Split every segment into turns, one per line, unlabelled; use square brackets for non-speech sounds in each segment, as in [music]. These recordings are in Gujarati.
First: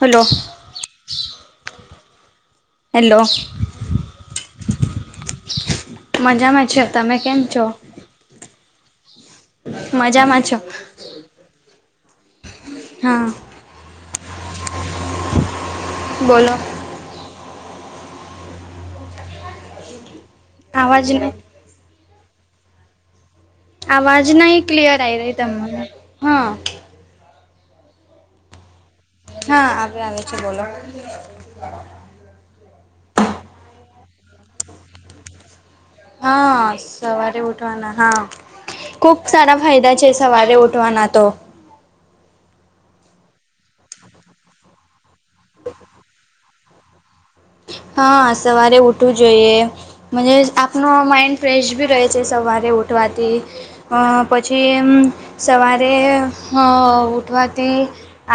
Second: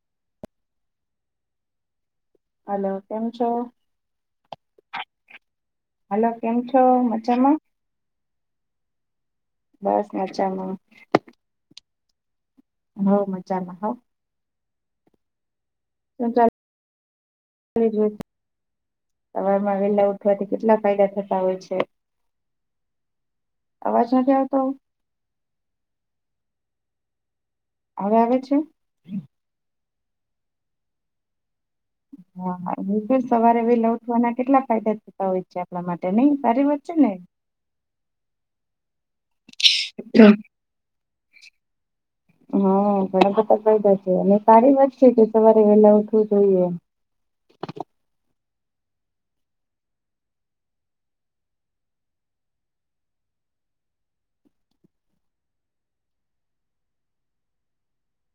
હલો.
હલો.
હેલો
કેમ છો? હલો કેમ
મજામાં
છો
છે. તમે કેમ
મજામાં
છો? મજામાં છો.
હોવ
હા
મજામાં હો. [unintelligible]
બોલો
સવારમાં વહેલાં ઊઠ ઠવાથી કેટલા
આવાજ
ફાયદા
ન
થતા હોય છે? અવાજ
આવાજ
નથી આવતો
નહીં ક્લિયર આઈ રહી તમને, હા.
હવે આવે છે?
હા હવે આવે છે. બોલો ને.
હા [unintelligible] સવારે વહેલા ઉઠવાના કેટલા ફાયદા થતા હોય છ? જે આપણા માટે નહીં, સારી
હા
વાત છે ને?
સવારે ઉઠવાના હા, ખુબ સારા ફાયદા છે સવારે ઉઠવાના તો.
હા ઘણા બધા ફાયદા છે. અને સારી વાત છે કે સવારે વહેલા ઉઠવું જોઈએ.
હા સવારે ઉઠવું જોઈએ. મજે આપનો માઇન્ડ ફ્રેશ બી રહે છે સવારે ઉઠવાથી. હા પછી એમ સવારે હા ઉઠવાથી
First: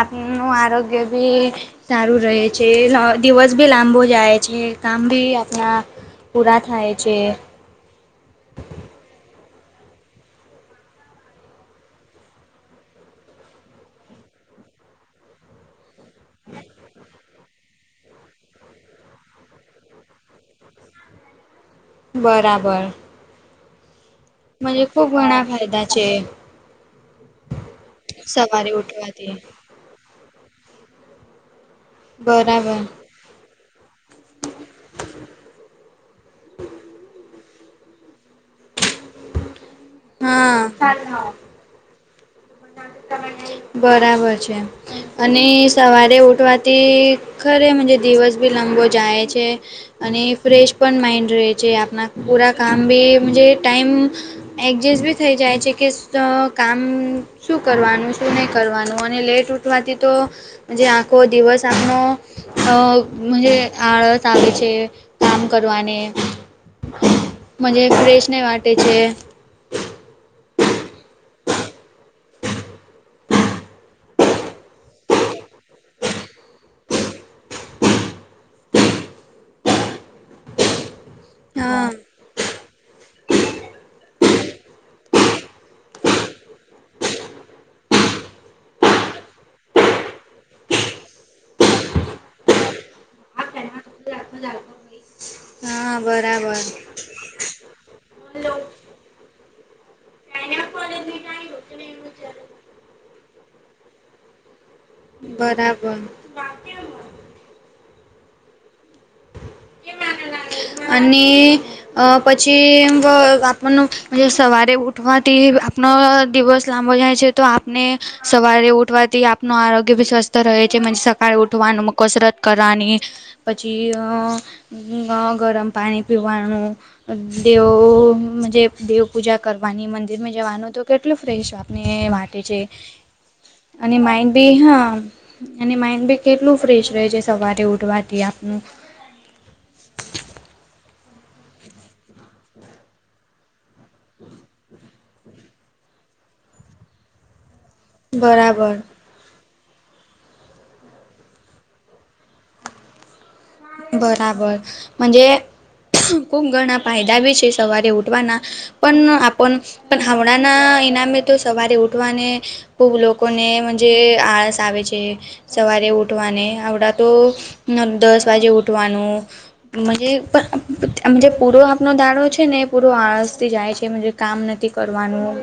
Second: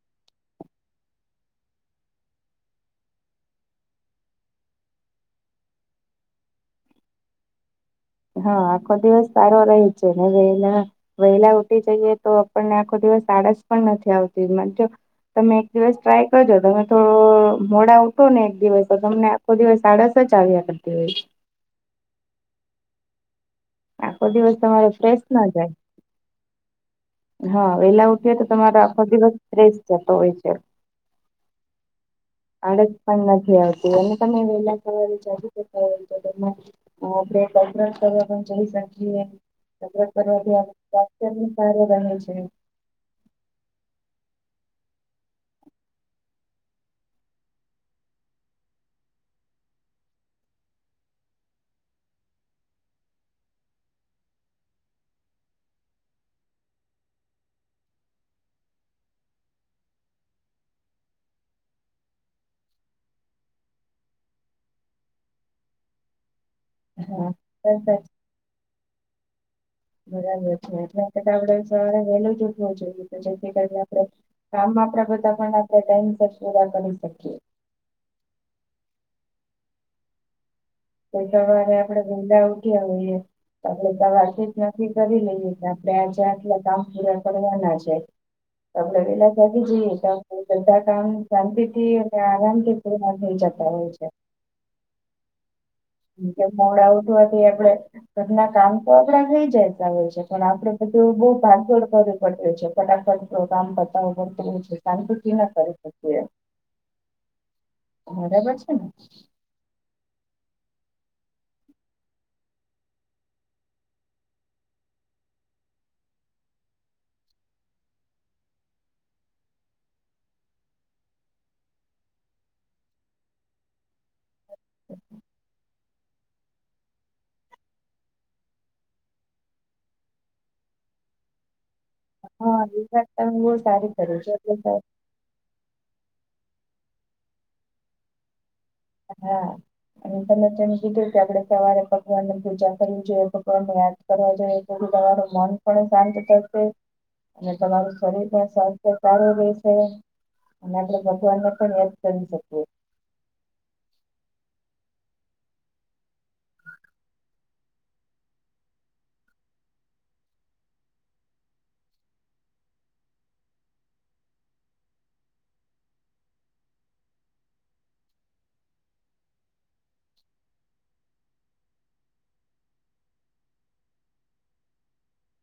આપનું આરોગ્ય બી સારું રહે છે. લ દિવસ ભી લાંબ બોવ જાય છે, કામ બી આપણા પૂરા થાય છે.
હા. આખો દિવસ સારો રહે છે. [unintelligible] વહેલા ઉઠી જઈએ તો આપણને આખો દિવસ આળસ પણ નથી આવતી. [unintelligible] તમે એક દિવસ ટ્રાય કરજો. તમે થો મોડા ઊઠ ઠશો ને એક દિવસ તો તમને આખો દિવસ આળસ જ આવ્યા કરતી હોય.
બરાબર.
આખો દિવસ
મજે
તમારો
ખૂબ
ફ્રેશ
ઘણા
ના જાય
ફાયદા છે.
હા. વહેલા ઉઠીએ તો
સવારે
તમારો આખો દિવસ
ઉઠવાથી
ફ્રેશ જતો હોય છે.
બરાબર
આળસ પણ નથી આવતી. અને તમે વહેલાં [unintelligible] કસરત કરવા પણ જઈ શકીએ. કસરત કરવાથીં
હા
આપણા સ્વાસ્થ્યની સારી બને છે.
બરાબર છે. અને સવારે ઉઠવાથી ખરે મજે દિવસ ભી લાંબો જાય છે. અને ફ્રેશ પણ માઈન્ડ રહે છે. આપના પૂરા કામ ભી મજે ટાઈમ એડજસ્ટ બી થઈ જાય છે, કે શ કામ શું કરવાનું, શું નહીં કરવાનું. અને લેટ ઉઠવાથી તો જે આખો દિવસ આપનો અહ મજે આળસ આવે છે, કામ કરવાને.
હા
મને ફ્રેશ ને વાટે છે
બરાબર છે એટલે આપડે સવારે વહેલુ જ ઊઠવું જોઈએ તો જેથી કરીને આપડે કામ આપડા બધા પણ આપણે ટાઈમસર પૂરા કરી શકીએ તો સવારે
હા.
આપડે [unintelligible] હોઈએ આપડે સવારથી જ થી નકકી કરી લઈએ કે આપણે આજે આટલા કામ પૂરા કરવાના છે તો આપડે વેલા જાગી જઈએ [unintelligible] કામ શાંતિ થી અને આરામથી હેરાન થઇ જતા હોય છે.
[unintelligible] હા [unintelligible]
[unintelligible] મોડા ઉઠવાથી આપડે ઘર ના કામ તો આપડા થઈ જતા હોય છે પણ આપડે બધું બહુ ભાગદોડ કરવી પડે છે ફટાફટ પ્રોગામ બતાવું પડતું હોઈ છે. કામ [unintelligible] ના કરી
બરાબર.
શકી એ બરાબર છે ને
અને અ પછી એમ આપણુ સવારે ઉઠવાથી આપનો દિવસ [unintelligible] જાય તો આપને સવારે ઉઠવાથી આપનું આરોગ્ય ભી સ્વસ્થ રહે છે સફાઈ ઉઠવાનું કસરત કરવાની પછી અ ગરમ પાણી પીવાનું અ દેવો દેવ પૂજા કરવાની મંદિરમાં જવાનું તો કેટલું ફ્રેશ ને માટે છે
હા એ વાત તમે બહુ સારી
અને
કરી છે
માઇન્ડ બી
એટલે
હા અને માઇન્ડ બી કેટલું ફ્રેશ રહે છે સવારે ઉઠવાથી આપનું
હ... અને તમે જેમ કીધું કે આપણે સવારે ભગવાનની પૂજા કરવી જોઈએ ભગવાન તો [unintelligible] કરવા જોયે જેથી તમારું મન પણ શાંત થશે અને તમારું શરીર પણ
બરાબર
સ્વાસ્થ સારું રહે છે અને આપણે ભગવાનને પણ યાદ કરી શકીએ.
બરાબર [unintelligible] ખુબ ઘણા ફાયદા બી છે સવારે ઉઠવાના પણ આપણ પણ હમણાં ના ઈનામે તો સવારે ઉઠવાને બહુ લોકોને જે આળસ આવે છે. સવારે ઉઠવાને આવડા તો નવ-દસ વાગે ઉઠવાનું. [unintelligible] પૂરો આપનો દાડો છે ને પૂરો આળસથી જાય છે કામ નથી કરવાનું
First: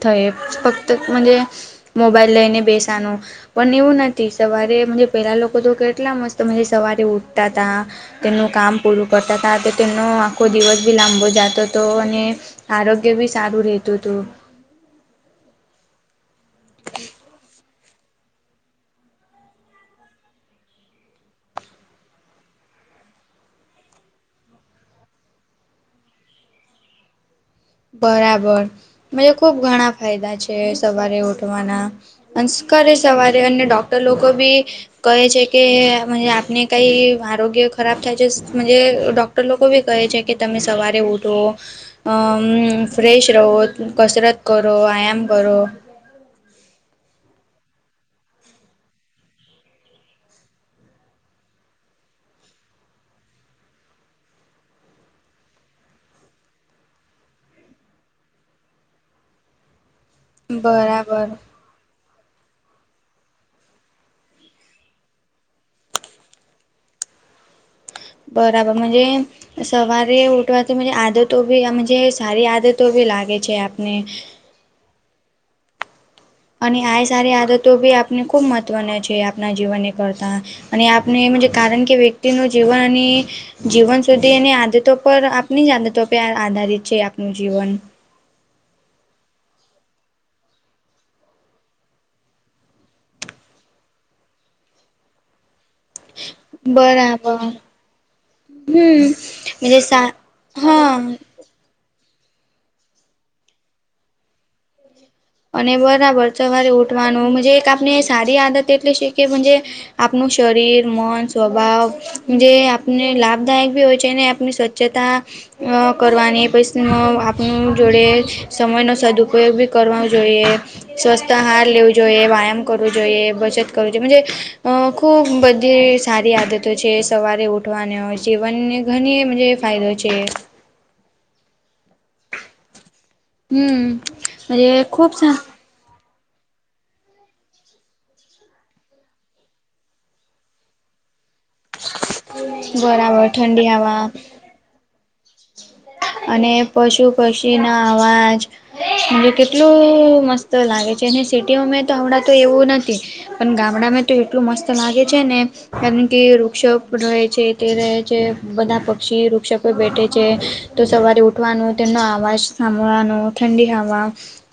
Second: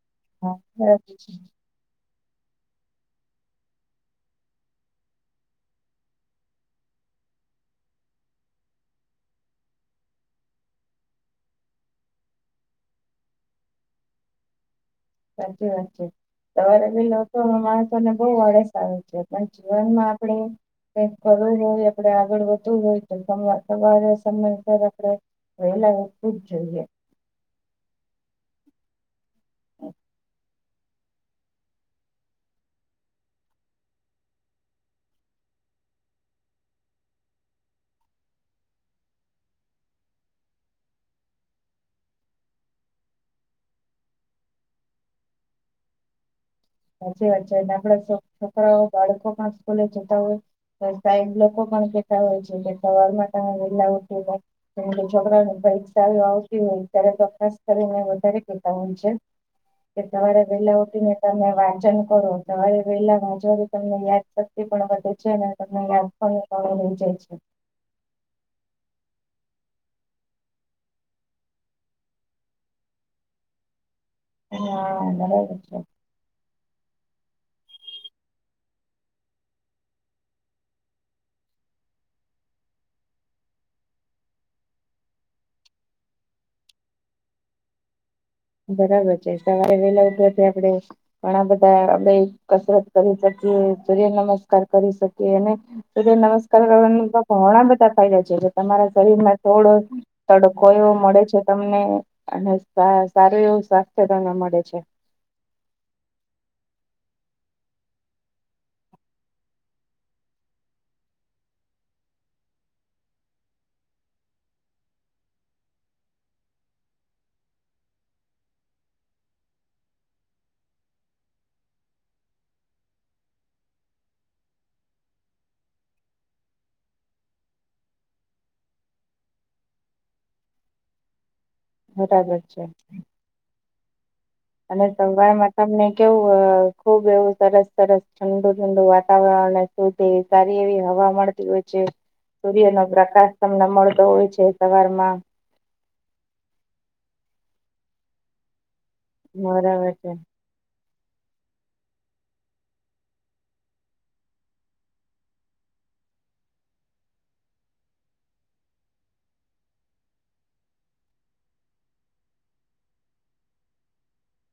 [inaudible]
હા
ફક્ત
બરાબર.
[unintelligible] મોબાઈલ લઈને બેસાનું પણ એવું નથી સવારે એમ જે પેલા લોકો તો કેટલા મસ્ત [unintelligible] સવારે ઉઠતા તા તેમનું કામ પૂરું કરતા તા તો તેમનો આખો દિવસ બી લાંબો જાતો તો અને આરોગ્ય બી સારું રેતું તું
સાચી વાત છે. સવારે વેલા ઉઠાવામાં માણસોં ને બહુ આળસ આવે છે પણ જીવનમાં આપણે કઈક કરવુ હોય આપણે આગળ વધવું હોય તો સમય [unintelligible] આપણે વહેલા ઉઠવું જ જોઈએ.
બરાબર [unintelligible] ઘણા ફાયદા છે સવારે ઉઠવાના [unintelligible] સવારે અને ડોક્ટર લોકો બી કહે છે કે આપને કઈ આરોગ્ય ખરાબ થાય છે [unintelligible] લોકો બી કહે છે કે તમે સવારે ઉઠો હમ. ફ્રેશ રહો કસરત કરો, આયામ કરો
સાચી વાત છે અને આપડા છોકરાઓ બાળકો પણ સ્કૂલે જતા હોય. સાહેબ લોકો પણ કેતા હોય છે કે સવાર માં તમે વેલા ઉઠી જાવ. એ છોકરાવો ને પરીક્ષાઆઓ આવતી હોય ત્યારે તો ખાસ કરીને વધારે ચિંતા હોય છે. કે સવારે વહેલા ઉઠીને
બરાબર
તમે વાંચન કરો સવારે વેલા વાંચવથી તમને યાદ શક્તિ પણ વધે છે અને તમને યાદ હ [unintelligible] જાય છે.
બરાબર મન્જે, સવારે ઉઠવાથી મજે આદતો બી આમ જે સારી આદતો ભી લાગે છે આપને,
[unintelligible] છે.
અને આય સારી આદતો બી આપને ખૂબ મહત્વના છે, આપના જીવનને કરતા, અને આપને એમજે કારણ કે વ્યક્તિનું જીવનની, જીવન સુધીની આદતો પર આપની જ આદતો પે આધારિત છે આપનું જીવન,
બરાબર છે, સવારે વેલા ઉઠવાથી આપડે ઘણા બધા આબેય કસરત કરી શકીએ, સૂર્ય નમસ્કાર કરી શકીએને, સૂર્ય નમસ્કાર કરવાનું
બરાબર
ઘણા બધા ફાયદા છે, તમારા
હમ
શરીરમાં થોડો,
સા
તડકો એવો
હા
મળે છે તમને અને સા સારું એવું સ્વાસ્થ્ય તમને મળે છે.
અને બરાબર સવારે ઉઠવાનું મજે એક આપને સારી આદત એટલી શે કે મન્જે, આપનું શરીર, મન, સ્વભાવ જે આપને લાભદાયક ભી હોય છે ને આપને શ જતાં અ કરવાની પૈસીનો આપનું જોડે સમયનો સદુપયોગી બિ કરવા, જોયે સ્વસ્થ આહાર લેવું જોઈએ, વ્યાયામ કરવું જોઈએ, બચત કરવુ જોયે, મજે અ ખૂબ બધી સારી આદતો છે સવારે ઉઠવાને જીવનને ઘની મજે ફાયદો છે.
બરાબર છે.
હું,
અને સવાર મા, તમને કેવું અ ખુબ એવું સરસ સરસ ઠંડુ ઠંડુ વાતાવરણ તો તે સારી એવી હવા મળે, રોજે સૂર્યનો
બરાબર
પ્રકાશ તમને
ઠંડી
મળતો
હવા
હોય છે સવારમાં,
અને પશુ પક્ષીના અવાજ
બરાબર છે.
કેટલું મસ્ત ત લાગે છે અને સિટીઓ મે તો હમણાં તો એવું નથી. પન ગામડામાંં તો એટલું મસ્ત લાગે છે ને, કારણ કે વૃક્ષો પ રહે છે કે રહે છે બધા પક્ષી વૃક્ષો પર બેઠે છે, તો સવારે ઉઠવાનું, તેમનો અવાજ સાંભળવાનો ઠંડી હવા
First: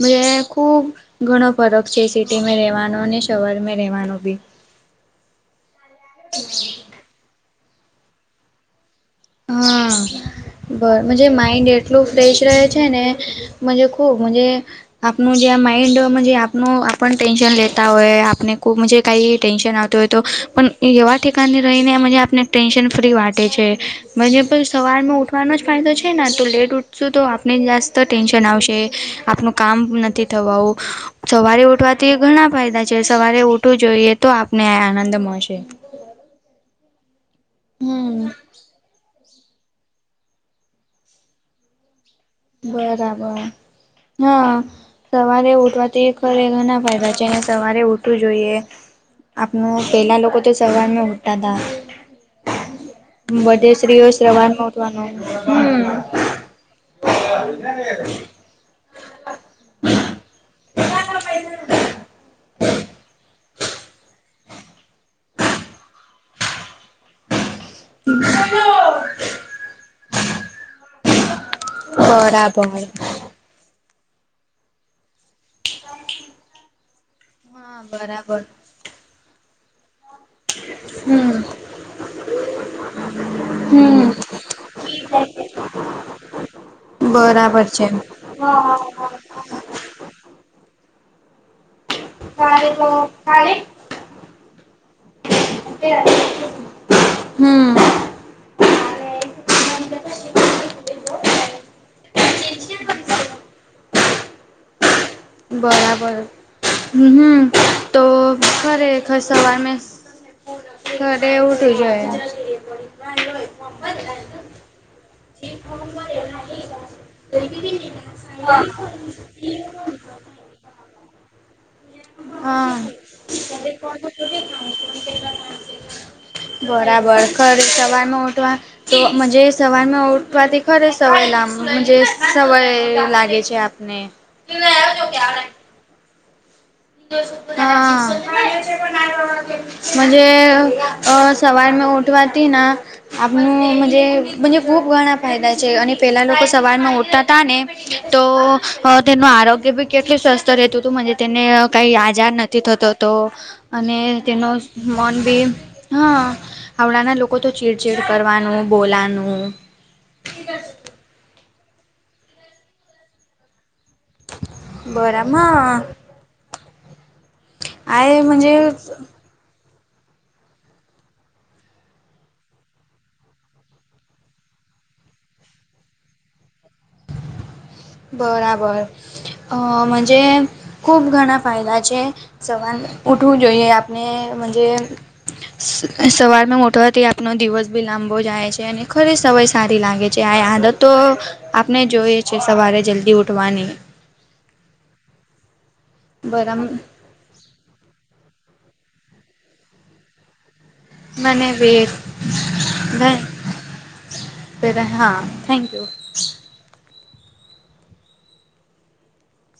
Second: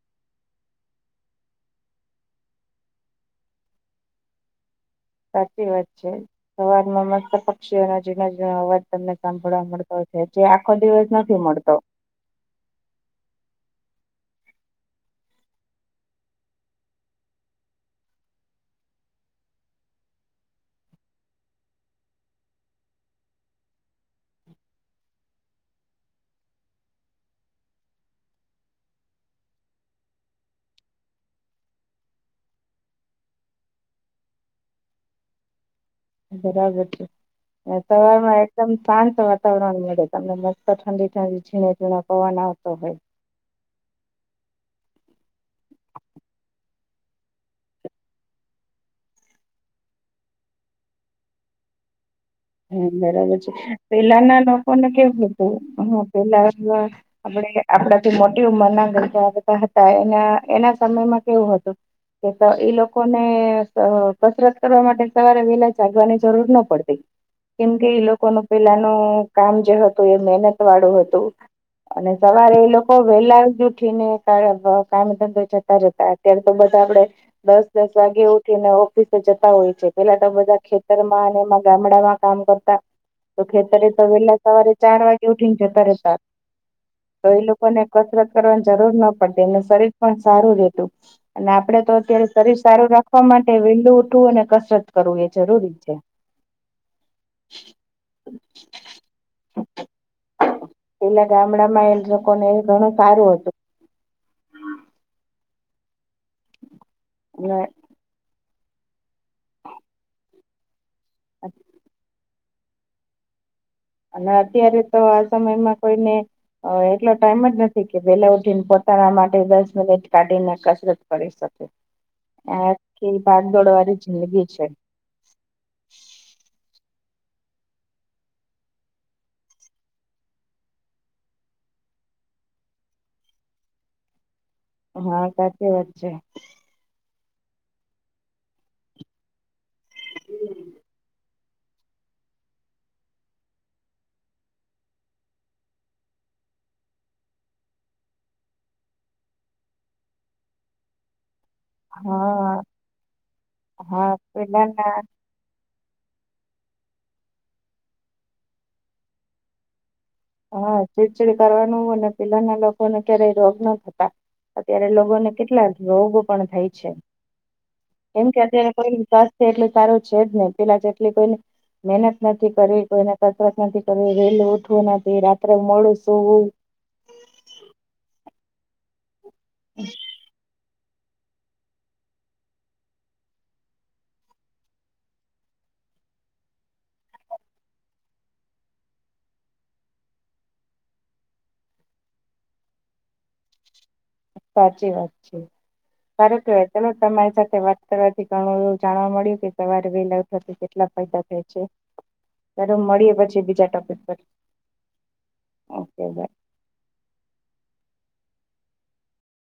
મજે ખુબ ઘણો ફરક છે સિટીમાં રેવાનો અને શહર મેં રેહવાનો બી.
સાચી વાત છે, સવારમાં મસ્ત પક્ષીઓના ઝીણા ઝીણા અવાજ તમને સાંભળવા
હા
મળતો હોય છે જે આખો
બર
દિવસ
મજે
નથી
માઇન્ડ
મળતો,
એટલું ફ્રેશ રહે છે ને, મન્જે ખૂબ મન્જે, આપનું જે આ માઈન્ડ મન્જે આપનું આપણ ટેન્શન લેતા હોય આપને કો મજે કાઈ ટેન્શન આવતી હોય, તો પણ એવા ઠીકાને રહીને મન્જે આપને ટેન્શન ફ્રી વાટે છે. મન્જે પ સવારનું ઉઠવાનો જ ફાયદો છે ના તો લેટ ઉઠશું તો આપને જાસ્ત ટેન્શન આવશે, આપનો, કામ નથી થવાવું, સવારે ઉઠવાથી એ ઘણા ફાયદા છે, સવારે ઊઠવુ જોઈએ તો આપણને આ આનંદ મળશે.
બરાબર છે, ને
હમ
સવારમાં એકદમ શાંત વાતાવરણ મળે તમને મસ્ત ઠંડી ઠંડી ઝીણે ઝીણા પવન આવે
બરાબર હા, સવારે ઉઠવાથી ખરે ઘણા ફાયદા છે અને સવારે ઉઠવું જોઈએ. આપનું પેલા લોકો તો સવારમાં ઉઠતા તા.
હું, બરાબર છે. પેલાના
સવારમાં
લોકોને
ઉઠવાનું
કેવું હતું,
હમ
હ પેલા આપડે આપડાથી મોટી ઉમરના ઘરનાં બધા હતા, એના એના સમયમાં કેવું હતું કે તો ઈ લોકોને અ કસરત કરવા માટે સવારે વેલા જાગવાની જરૂર ન પડતી. કેમ કે, એ લોકો નું પેલાનું કામ જે હતું એ મેનત વાળું હતું. અને સવારે
બરાબર
એ લોકો વેલા જ ઉઠીને કાળ ક કામ ધંધે જ તા રેતા. અત્યારે તો બધા આપડે દસ
હા
દસ વાગે
બરાબર
ઉઠીને ઓફિસે જતા હોય છે. પેલા તો બધા ખેતરમાં,
હમ
અને એમાં ગામડામાં કામ કરતા. તો ખેતરે તો
હમ
વેલા સવારે ચાર વાગે ઉઠીને જતા રેતા.
બરાબર છે.
કસરત કરવાની જરૂર ન પડતી, એમનું શરીર પણ સારું રહેેતું. અને આપડે તો, અત્યારે શરીર સારું રાખવા માટે, વેલું ઉઠવું અને કસરત કરવું એ જરૂરી છે.
હમ
હ [inaudible] પેલા ગામડામાં એમ લોકોને એ ઘણું સારું હતું,
બરાબર. હું હું.
નહીં,
તો ખરેખર સવાર મે ખરે ઉઠું જોઈએ.
અને અત્યારે, તો આ સમયમાં કોઈને, અ એટલો ટાઈમ જ નથી કે વેલા ઉઠીને પોતાના માટે, કે દસ મિનિટ કાઢીને કસરત કરી શકે.
હા
આખી ભાગ-દોડ વાળી જિંદગી છે.
બરાબર. ખર સવારનું ઉઠવાનું તો મઝે, સવારમાં ઉઠવાથી ખરે સવાર લઈને સવાય લાગે છે, આપ ને.
હા, સાચી વાત છે.
હમ્મ. મઝે અ સવાર મેં ઉઠવાથી ના, આપનું મઝે, મઝે ખૂબ ઘણા ફાયદા છે. અને પેલા લોકો સવારમાં ઉઠતા તા ને, તો તેનું આરોગ્ય ભી કેટલું સ્વસ્ત રહેતું હતું. મઝે તેને કંઈ આજાર
હા
નથી થતો તો, અને
હા
તેનો
પેલાના
મન ભી હમ્મ. હમણાના લોકો તો ચીડચીડ કરવાનું, બોલાનું,
હા ચીડચીડ કરવાનું, અને પેલા ના લોકોને ક્યારેય રોગ ના થતા. અત્યારે લોકોને
બરાબર
કેટલાક રોગો પણ થાય છે.
આ એ
કેમ કે
મજે
અત્યારે કોઈનું ચાલ એટલું સારું છે જ ને. પેલા જેટલી કોઈન મહેનત નથી કરવી, કોઈને કસરત નથી કરવી. વેલું ઉઠવું નથી, રાત્રે મોડું સૂવું.
બરાબર. અ મઝે ખૂબ ઘણા ફાયદા છે. સવાર ઉઠવું જોઈએ, આપણે મઝે
હ [inaudible]
સવારમાં ઉઠવાથી આપનો દિવસ ભી લાંબો જાય છે, અને ખરે સવાય સારી લાગે છે, આય આદત તો આપણે જોઈએ છે, સવારે જલ્દી ઉઠવાની‌.
સાચી વાત છે. સારું
બરાબર
કેહવાય ચલો. તમારી સાથે વાત કરવાથી, ઘણું એવું જાણવા મળ્યું કે સવારે વેલા, વાથી કેટલા ફાયદા
મને
થાય છે. ચાલો મળીએ પછી બીજા ટોપિક પર.
ફીર હા. Thank you.
Okay by